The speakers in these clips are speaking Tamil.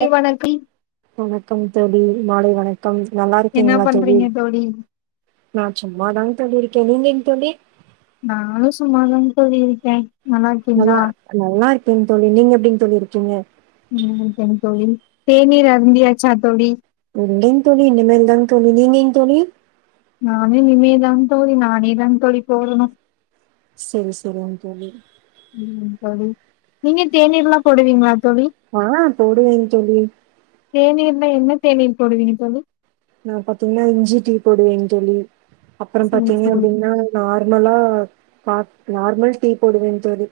லை வணக்கம் வணக்கம் தோழி மாலை வணக்கம் நல்லா என்ன இருக்கீங்களா தோழி பண்றீங்க நான் சும்மாதான் தோழி இருக்கேன் அ நீங்க எங்க தோழி நானும் சும்மாதான் தோழி இருக்கேன் நல்லா நல்லா இம் தோழி நீங்க எப்படிங்க தோழி இருக்கீங்க ம் தோலி தேநீர் அருந்தியாச்சா தோழி இ தோழி இனிமேல் தான் தோழி நீ நீ தோணி [unintelligible] நானே நமதான் தோ நானேதான் தோழி போடணும் சரி சரி அ சொி உம் சொ நீங்க தேனீர்ல்லாம் கொடுவீங்கள ஆஹ் போடுவேங்க தோழி தேநீர்ல என்ன தேநீர் போடீவீங்க தோலி நா பாத்தீங்கன்னா இஞ்சி டீ போடுவேங்க தோலி அப்றோ சரி பாத்தீங்க சரி அப்டின்னா நார்மலா பா நார்மல் டீ போடுவே தோழி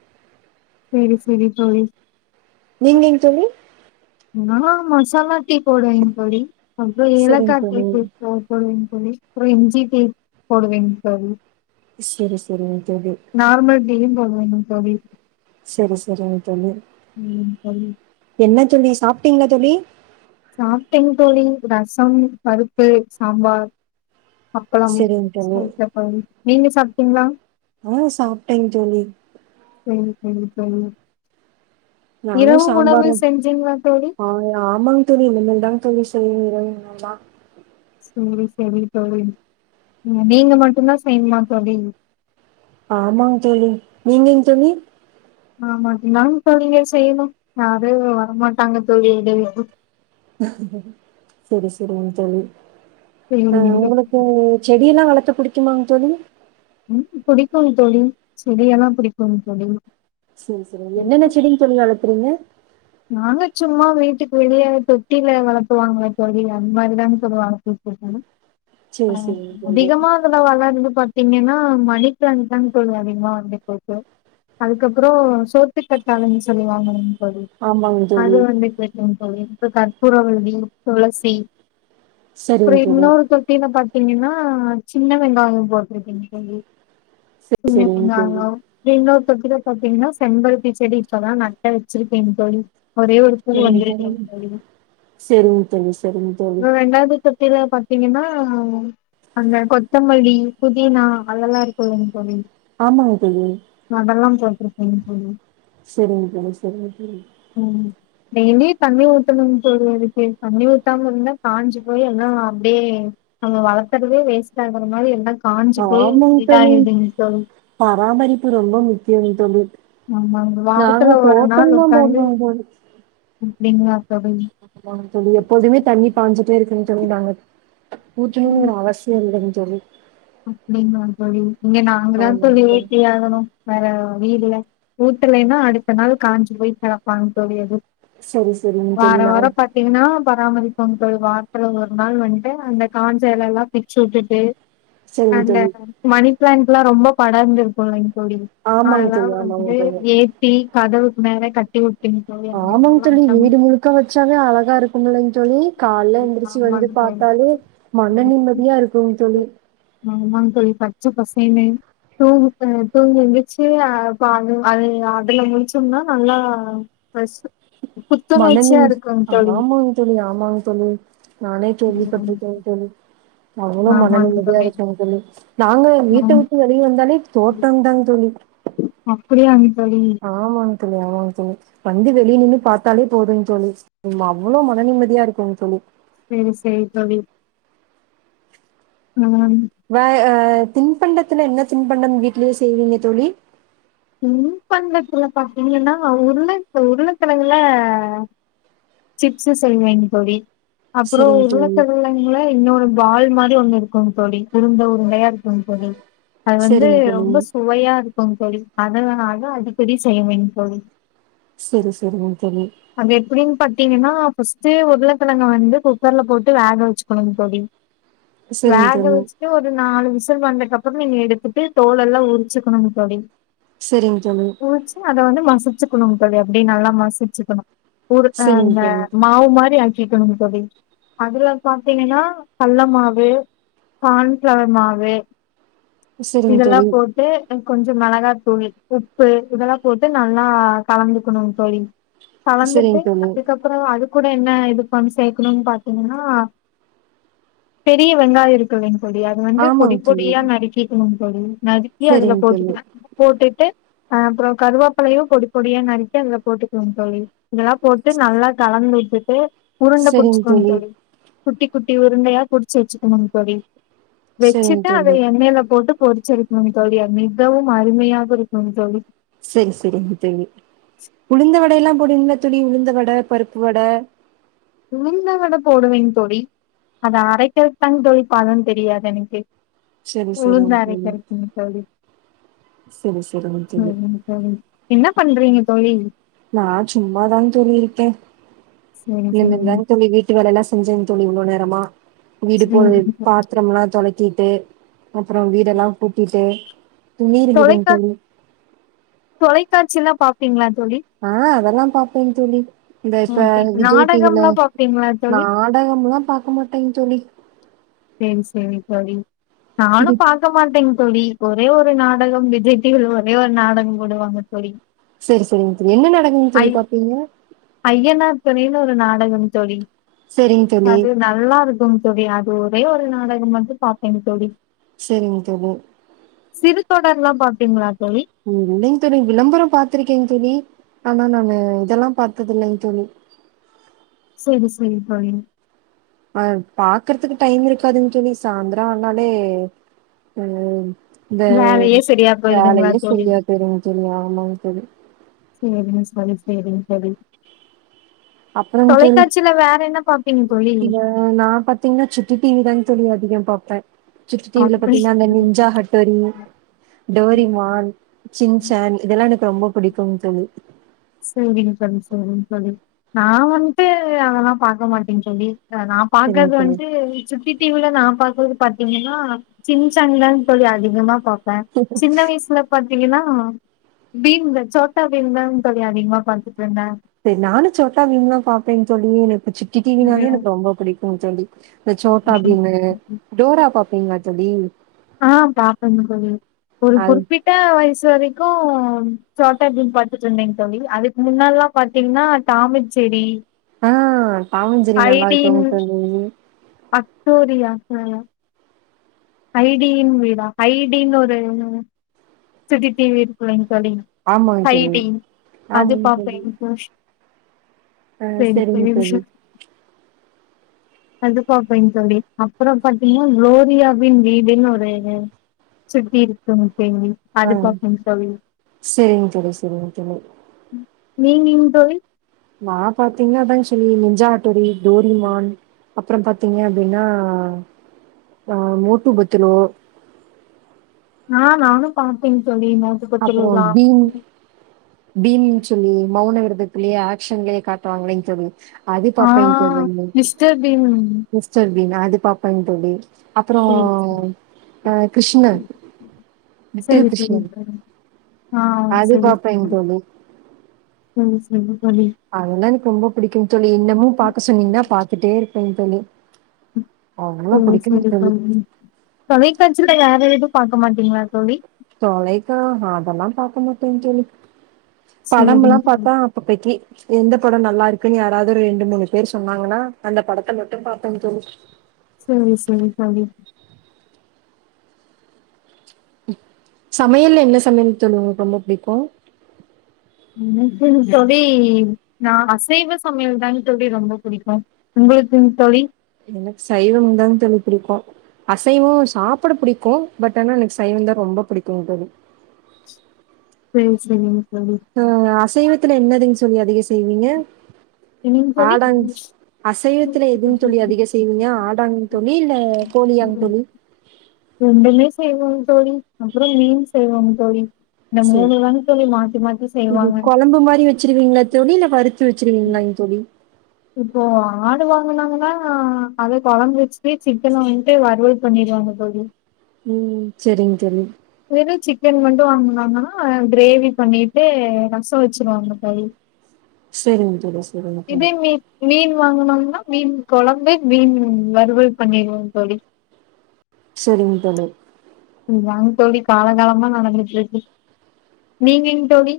செரி-செரி செரி நீங்கஎங்க தோழி ஆஹ் மசாலா போடுவே தோழி அப்ப சரிங்க ஏலக்கா தோழி. டீ போடுவோ தோழி ரி ஒரு எம்ஜிே போடுவேங்கது செரி செரிங்க தோழி பும் கவி செரி செரிங்க தோழி உம் சரி பிங்க தோழி சாப்பிட்டேங்க தோழி ரசம் பருப்பு சாம்பார் அப்பளங்க சரிங்க தோழி. சப்ப நீங்க சாப்பிட்டீங்களா ஆஹ் சாப்பிட்டேன் தோழி செரி-செரி தோழி நானு இரவு உணவு சம்பார் செஞ்சீங்களா தோழி ஆஹ் ஆமாங்க தோழி [inaudible] செரி-செரி தோழி நீங்க மட்டும் தான் செய்யணுமா தோழி ஆமாங்க தோழி நீங்கங்க தோழி ஆமாட்டனங்க இப்போ நீங்க செய்யணும் யாரும் வரமாட்டாங்க தோழி எடவேும் செரி-செரி தோழி சரி. ஆஹ் உங்களுக்கு செடியெல்லாம் வள பிடிக்க வாங்க தோழி உ புிடிக்கும் ததழி செடியெல்லாம் புிடிக்கும் தோழி சரி சரி என்னென்ன செடி தொழில் வளர்த்துறீங்க நாங்க சும்மா வீட்டுக்கு வெளியே தொட்டியில வளர்புவாங்கள தோழி அந்த மாதிரிதானே சொ வளர்பு செரி செரிங் தோழி அதிகமா அந்தளவுல்ல இரு பாத்தீங்கன்னா மணி பிளாண்ட் தான்ு கோழ அதிகமா வண்ட போட்டு [unintelligible] அதுக்கப்புறம் சோத்து கத்தாலன்னு சொல்லுவாங்கன்னு தோழி ஆமாங் அது தோழி வந்து கச்ச தோழி கற்பூரவல்லி துளசி அப்றோ செரிங் தோழி இன்னொரு தொட்டில பாத் என்னனா சின்ன வெங்காயம் போட்ருக்கீங்க செரிங் தோழி [unintelligible] க்கில பாத்தீங்கன்னா செம்பருத்தி செடி இப்பதாம் நட்டா வச்சிருக்கேன் தோழி ஒரே ஒரு பூ செரிங் வந்துருக்கு தோழி செரிங் தோழி செரிங் தோழி ல பாாரத்தீங்கன்னா அந்த கொத்தமல்லி புதினா அதெல்லாம் இருக்கும்ங்கல்ல தோழி ஆமாங்க தோழி அதெல்லா [unintelligible] சரிங்க தோழி சரிங்க தோழி டெய்லி தண்ணி ஊத்தணும்ங்க தோழி இருக்கு தண்ணி ஊத்தாம இருந்தா காயஞ்சு போய் எல்லாம் அப்படியே நம்ம வளர்த்துறவே வேஸ்ட் ஆகுற மாதிரி எல்லாம் ஆமா தோழி பராமரிப்பு ரொம்ப முக்கியம் தோழி நாங்க தோட்டம் தான் வந்து அப்டிங்களா தோழி தோலி எப்போதுமே தண்ணி பாஞ்சிட்டே இருக்குங்க [unintelligible] பூச்சணங்க ஒரு அவசியம் இல்லை தோழி அப்படியாக தோழி இங்க நாங்கதான் ஆமாங்க தோழி சொல்லிப்ப ஆகணும் வேற வீடுல ஊட்டுலன்னா அடுத்த நாள் காஞ்சு போய் திறப்பாங்கு தோழி சரி சரிங்க தோழி வாரம் நா வாரம் பாத்தீங்கன்னா பராமரி பொங்க வாரத்தல ஒரு நாள் வந்துட்டு அந்த காஞ்சல எல்லாம் பிச்சு விட்டுட்டு [unintelligible] அ சரிங்க தோழி மணி பிளாண்ட் ல்லாம் ரொம்ப படர்ந்திருக்கும் டி ஆமாங்க தோழி அதெல்லாம் ஆமாங்க வந்து தோழி ஏத்தி கதைவுக்குனறே கட்டி வி ஆமாங்க தோழி வீடு முழுக்க வச்சாவே அழகா இருக்கும்லங்க தோழி கால்ல எந்திரிச்சு ஆமாங் வந்து பார்த்தாலே தோழி மன நிம்மதியா இருக்குங்க தோழி [unintelligible] பச்சை பசனேனு தூங்கு தூங்கு வங்கச்சுஹ பால அது அதுல முடிச்சோம்னா நல்லா புத்துணர்ச்சியா மணநில் இருக்குங் தோழி ஆமாங்க தோழி ஆமாங்க தோழி நானே கேள்வி பட்டுருக்கேன் தோழி அவ்ளொ மன ஆமாங் நிம்மதியா தோழி இருக்குங்க தோழி நாங்க ஆ வீட்ட விட்டு வெளிய வந்தாலே தோட்டம் தாங்க தோழி அப்புடியாங்க தோழி க தோழி ஆமாங்க தோழி வந்து வெளிய நின்னு பாத்தாலே போதுங் தோழி அவ்ளொ மன நிம்மதியா இருக்குங் தோழி சேரி சேரி தோழி ம் ம் ற தின்பண்டத்துல என்ன தின்பண்டம் வீட்லயே செய்வீங்க தோழி திண்பண்டத்துல பாத்திங்கன்னா உருளக் உருளக்கெழங்குல சிப்ஸு செய்வேங்க தோழி அப்பறொ சரிங்க தோழி உருளக்கெழங்குல இன்னொரு பால் மாரி ஒண்ணு இருக்குங் தோழி உருண்ட உருண்டையா இருக்குங் தோழி அது வந்து சரிங்க தோழி ரொம்ப சுவையா இரு க்கும் தோழி அதனா அத அடிக்கடி செய்வேங் தோழி செரி செரிங்க தோழி த்தீங்கன்னா ஃபஸ்ட்டு உருளக்கெழங்க வந்து குக்கர்ல போட்டு வேக வச்சுக்கணுங் தோழி சரிங்க வேக தோழி வச்சுட்டு ஒரு நாலு விசி ல் வந்தக்கப்றொ நீங்க எடுத்துட்டு தோல் எல்லா உருச்சுக்கணுங் தோழி செரிங்க தோழி ஊச்சு அத வந்து மசுச்சுக்கணுங் தோழி அப்டி நல்லா மசுச்சுக்கணு ஒரு அ சரிங்க அந்த தோழி மாவு மாரி ஆக் கிக்கணுங் தோழி அதுல பாத்தீங்கனா கல்ல மாவு கான்ஃப்ளவர் மாவு சரிங்க இதெல்லா தோழி போட்டு கொஞ்ச மெளகா தூள் உப்பு இதெல்லா போட்டு நல்லா கலந்துக்கணுங் தோழி கலந்துட்டு சரிங்க தோழி அதுக்கப்றோ அது கூட என்ன இது பண் சேக்கணுன் பாத்திங்கன்னா பெரிய வெங்காய இருக்குல்லிங் தோழி அது வந்து பொடி ஆமாங்க தோழி பொடியா நறுக்கிக்கணுங் தோழி நறுக்கி அதுல சரிங்க தோழி போட்டு ட்டு அ அப்றொ கருவாப்பலையு பொடி பொடியா நறுக்கி அதுல போட்டுக்கொங் தோழி இதெல்லா போட்டு நல்லா கலந்து வி ட்டுட்டு உருண்ட புடுச்சுக்கோங் தோழி குட்டி குட்டி உருண்டையா புடுச்சு வெச்சுக்கணுங் தோழி சரிங்க வெச்சுட்டு அத தோழி எண்ணெய்ல போட்டு பொறிச்சு எடுக்னுங் தோழி அ மிகவும் அ உண்மையாவு இருக்கணு தோழி செரி செரிங்க தோழி உளுந்த வடையெல்லா போடுவீங்களா தோழி உளுந்த வட பருப்பு வட உளுந்த வட போடுவேங் தோழி அத அரைக்கிறதுக்குதாங்க தோழி பதம் தெரியாது எனக்கு. சரி உளுந்து சரிங்க தோழி அரைக்கறக்குங்க தோழி சரி சரிங்க தோழி ஆமாங்க தோழி என்ன பண்றீங்க தோழி நா சும்மாதாங் தோழி இருக்கே. சரி எங்கங்க சரிங்க தோழி வீட்டு வேல எல்லா செஞ்சே தோழி இவ்ளோ நேரமா வீடு போ சரிங்க பாத்திரம்லா தொலக் கிட்டு அப்புறோ வீடெல்லா கூட்டிட்டு துணி இருந்ததுங் தொலைக்கா தோழி தொலைக்காட்சி எல்லா பாப்பீங்களா தோழி ஆ அதெல்லா பாப்பேங் தோழி. இந்த இப்ப ஓகே விஜய் டி வி ல நாடகம்லா பாப்பீங்களா தோழி நாடகம்லா பாக்க மாட்டேங்க தோழி. சேரி சேரி தோழி நானு இது பாக்க மாட்டேங் தோழி ஒரே ஒரு நாடகம் விஜய் டி வி ல ஒரே ஒரு நாடகம் போடுவாங்க தோழி. செரி செரிங்க தோழி என்ன நாடகங் ஐ தோழி பாப்பீங்க? ஐயனார் துணைன்னு ஒரு நாடகங் தோழி. சரிங் தோழி அது நல்லா இருக்குங் தோழி அ து ஒரே ஒரு நாடகம் வந்து பாப்பேங் தோழி. செரிங் தோழி சிறு தொடர்லா பாப்பீங்களா தோழி இல்லைங்க தோழி விளம்பரோ பாத்துருக்கேங்க தோழி ஆனா நானு இதெல்லா பாத்ததில்லைங்க தோழி. செரி செரி தோழி ஆ பாக்கறதுக்கு டைம் இருக்காதுங் தோழி சாயந்திரோ ஆனாலே ம் இந்த வேலையே சரியா போயிருதுங்களா வேலையே தோழி செரியா இருக்குதுங்க தோழி ஆமாங்க தோழி சேரிங்க தோழி சேரிங்க தோழி. அப்றொங் தோழி தொலைக்காட்சியில வேற என்ன பாப்பீங்க தோழி இத நா பாத்தீங்னா சுட்டி டி வி தாங் தோழி அதிகம் பாப் சுட்டி டி வி ல அப்படி பாத்தீங்னா அந்த நிஞ்சா ஹட்டோரி டோரிமான் சின்சான் இதெல்லா எனக்கு ரொம்ப புடிக்குங் தோழி சேரிங் தோழி சேரிங் தோழி நா வன்ட்டு அதெல்லா பாக்க மாட்டே தோழி அ நா சரிங்க பாக்கற்து தோழி வன்ட்டு சுட்டி டி வி ல நா பாக்கற்து பாத்தீங்கன்னா சின்சான்தாங் தோழி அதிகமா பாப் பே சின்ன வயசுல ப த்தீங்கனா பீம் த சோட்டா பீம் தா தோழி அதிகமா பாத்துட்ருந்தே தெர் நானு சோட்டா பீம்லா பாப்பேங் தோழி எனக் கு சுட்டி டி வி ன்னாலே எனக்கு ரொம்ப புடிக் கு தோழி இந்த சோட்டா பீமு டோரா பாப் பிங்ளா தோழி ஆ பாப்பெங்க தோழி ஒரு அது குறிப்பிட்ட வயசு வரை க்கு சோட்டா பீம் பாத்துட்ருந்தேங் தோழி அதுக்கு முன்னால்லா பாத்தீங்னா டாமன் செரி ஆ டாம் அண்ட் ஜெர்ரி நல்லா இருக்குங்க தோழி ஹக்டோரியா ஹ ஹைடியின் வீடா ஹைடின் ஒரு சுட்டி டி வி இருக்குல்லைங் தோழி ஆமாங்க தோழி. ஹைடி அது ஆமாங்க தோழி. பாப்பேங் [unintelligible] ஆ சேரி சரிங்க தோழி. [unintelligible] அது பாப்பேங் தோழி அப்புறம் பாத்தீங்னா குளோரியாவின் வீடுன்னு ஒரு சுட்டி இருக்கு அ செரிங்க தோழி செரிங்க தோழி நீங்கிங் தோழி நா பாத்திங்னா அதாங் சொல்லி நிஞ்சா ஹட்டோரி டோரிமான் அப்றம் பாத்தீங்க அப்டின்னா ஆ மோட்லு பத்துலு ஆ நானு பாப்பேங் அப்புறொ பீன் பீன்னு சொல்லி மௌன வி தத்துலயே ஆக்ஷன்லயே காட்டுவாங்கில்லெங் தோழி அது ஆ பாப்பேங் தோழி மிஸ்டர் பீம் [unintelligible] மிஸ்டர் பீன் அது பாப்பெங் தோழி அப்புறோ சரி சரி அ கிருஷ்ண லிட்டில் சரி சரி கிருஷ்ணன் சரி ஆ அது செரி பாப்பேங்க [inaudible] ம் [unintelligible] அதல்லா எனக்கு ரொம்ப புடிக்கும் தோழி இன்னமு பாக்க சொன்னீங்கன்னா பாத்துட்டே இருக் பேன் தோழி அவ்ளோ சேரி பிடிக்கும் சேரி தோழி [unintelligible] வேற ஏது பாக்கமாட்டிங்களா தோழி தொலைக்கா அதெல்லாம் பாக்க மாட்டேன் சொல்லி சேரிங்க படம்ல்லாம் தோழி பாத்தா அப்பப் [unintelligible] எந்த படோ நல்லாருக்குன்னு யாராவது ரெண்டு மூணு பேர் சொன்னாங்கன்னா அந்த படத்த மட்டு பாபேன் தோழி சேரி சேரி தோழி சமையல்ல என்ன சமையல் தோழி உங்களுக்கு ரொம்ப புடிக்கு எனக்குனு தோழி நா அசைவ சமையல் தானு தோழி ரொம்ப புடிக்கும் உங்களுக்குங் தோழி எனக்கு சைவந்தா தோழி புடிக்கு அசைவோ சாப்புட புடிக்கு பட் ஆனா எனக்கு சைவந்தா ரொம்ப புடிக்குங் தோழி ம் சேரிங்க தோழி ஆ அசைவத்துல என்னதுங்ஸ் தோழி அதிக செய்வீங்க என்னங்க தோழி ஆடாங்ஸ் அசைவத்துல எதுங் தோழி அதிக செய்வீங்க ஆடாங்க தோழி இல்ல கோழியாங் தோழி ரெண்டுமே செய்வோங் தோழி அப்பறோ மீன் செய்வோங் தோழி இந்த சேரி மூணு தாங்க தோழி மாத்தி மாத்தி இது செய்வாங்க கொழம்பு மாரி வச்சிருவிங்களா தோழி இல்ல வருத் பிருச்சுருவிங்களாங் தோழி இப்போ ஆடு வாங்குனாங்கன்னா அதே கொழம்பு வெச்சுட்டு சிக்கன் வாங்கிட்டு வருவல் பண்ணிருவாங்க எப்போமே ம் சேரிங் தோழி வெறு சிக்கன் மட்டு வாங்குனாங்கன்னா கிரேவி பண்ணிட்டு ரசோ வெச்சுருவாங்க தோழி சேரிங் தோழி சேரிங்க தோழி வாங்குனாங்கன்னா மீன் கொழம்பு மீன் வருவல் பண்ணிருவோங் தோழி சேரிங் தோழி இதாங் தோழி காலங்காலமா நடந்துட்டு இருக்கு நீங்கங் தோழி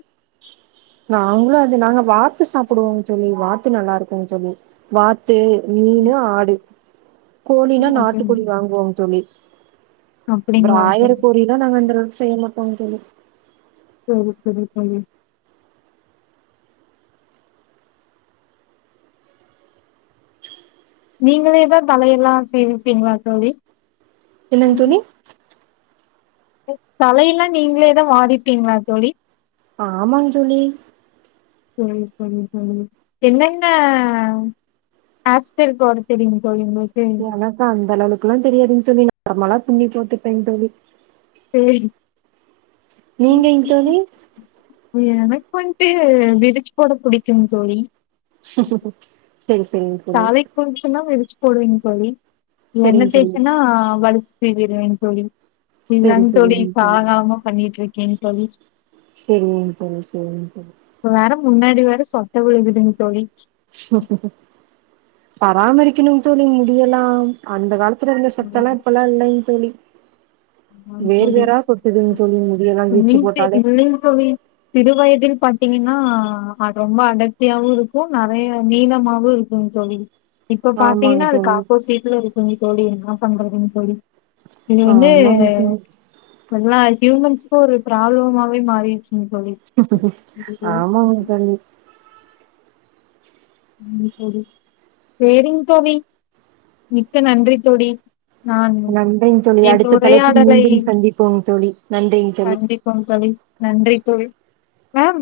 நாங்ளு அது நாங்க வார் து சாப்டுவோ தோழி வார்த் து நல்லா இருக்குங் தோழி வார் தே மீனு ஆடு கோழினா நாட்டுக்கோழி வாங்குவோங் தோழி அப்டிங்களா பிராய்லர் சரி கோழி எல்லா நாங்க அந்தளவுக்கு செய் மாட் ஆமாங் தோழி [unintelligible] நீங்களாவே தலையெல்லா சீவிப்பீங்களா தோழி என்னங் தோழி தல இல்லா நீங்ளேத் வாரிப்பீங்களா தோழி ஆமாங் ஜுலீ சரி சரி சரி தோழி என்னென்ன ஹேர் ஸ்டைல் போட தெரியும்ங்க தோழி உங்குளுக் எனக்கு அந்த அளளவுக்குலாம் தெரியாதுங் தோழி நார்மலா பிண்ணி போட்டு பேந்தோழி செரிங் நீங்கங் தோழி இப்பன்ட்டு விரிச் போட புடிக்குங் தோழி ச ச ச தலைக் குளிசெனா வெந் புர்லிங் தோழி என்ன செரிங் தோழி தேய்ச்சனா வலிச் செஞ்டுவேங் தோழி செரி இதாங் தோழி செரிங் சாகாம பண்ணிட்டிருக் ஓகேங் தோழி சரிங்கங் தோழி சரிங் தோழி இப்ப வேற முன்னாடி வேற சொட்ட விளுகுதுங் தோழி ஹ் சா பராமரிக்கணுங் தோழி முடியலாம் அந்த காலத் ருந்த சொட்டலா இப்பெல்லாம் இல்லன் தொழி ஆமாங் தோழி கொட்டுதுங் தோழி முடியெல்லா வீச்சு இல்லங் போட்டாலே இல்லங் தோழி சிறு வயதில் பாத்தீங்கன்னா அது ரொம்ப அடர்த்தியாவு இருக்கு நிறைய நீளமாவும் இருக்குன் தோழி இப்ப ஆமாங் பாத்தீங்ன்னா தோழி அதுக்குஆப்போ சீட்டுல இருக்குங்க தோழி என்னா பன்றதுங் தோழி இது வந்து ஆமங் உ எல்லா ஹியூமன்ஸ்கு ஒரு ப்ராப்ளமாவே மாறிடுச் ஆமாங் தோழி சேரிங் தோழி மிக்க நன்றி தோழி நான் நன்றிங் தோழி என் அடுத்த தலைப்பில் உரையாடலை மீண்டும் சந்திப்போங் தோழி நன்றிங் தோழி தொழி மேம்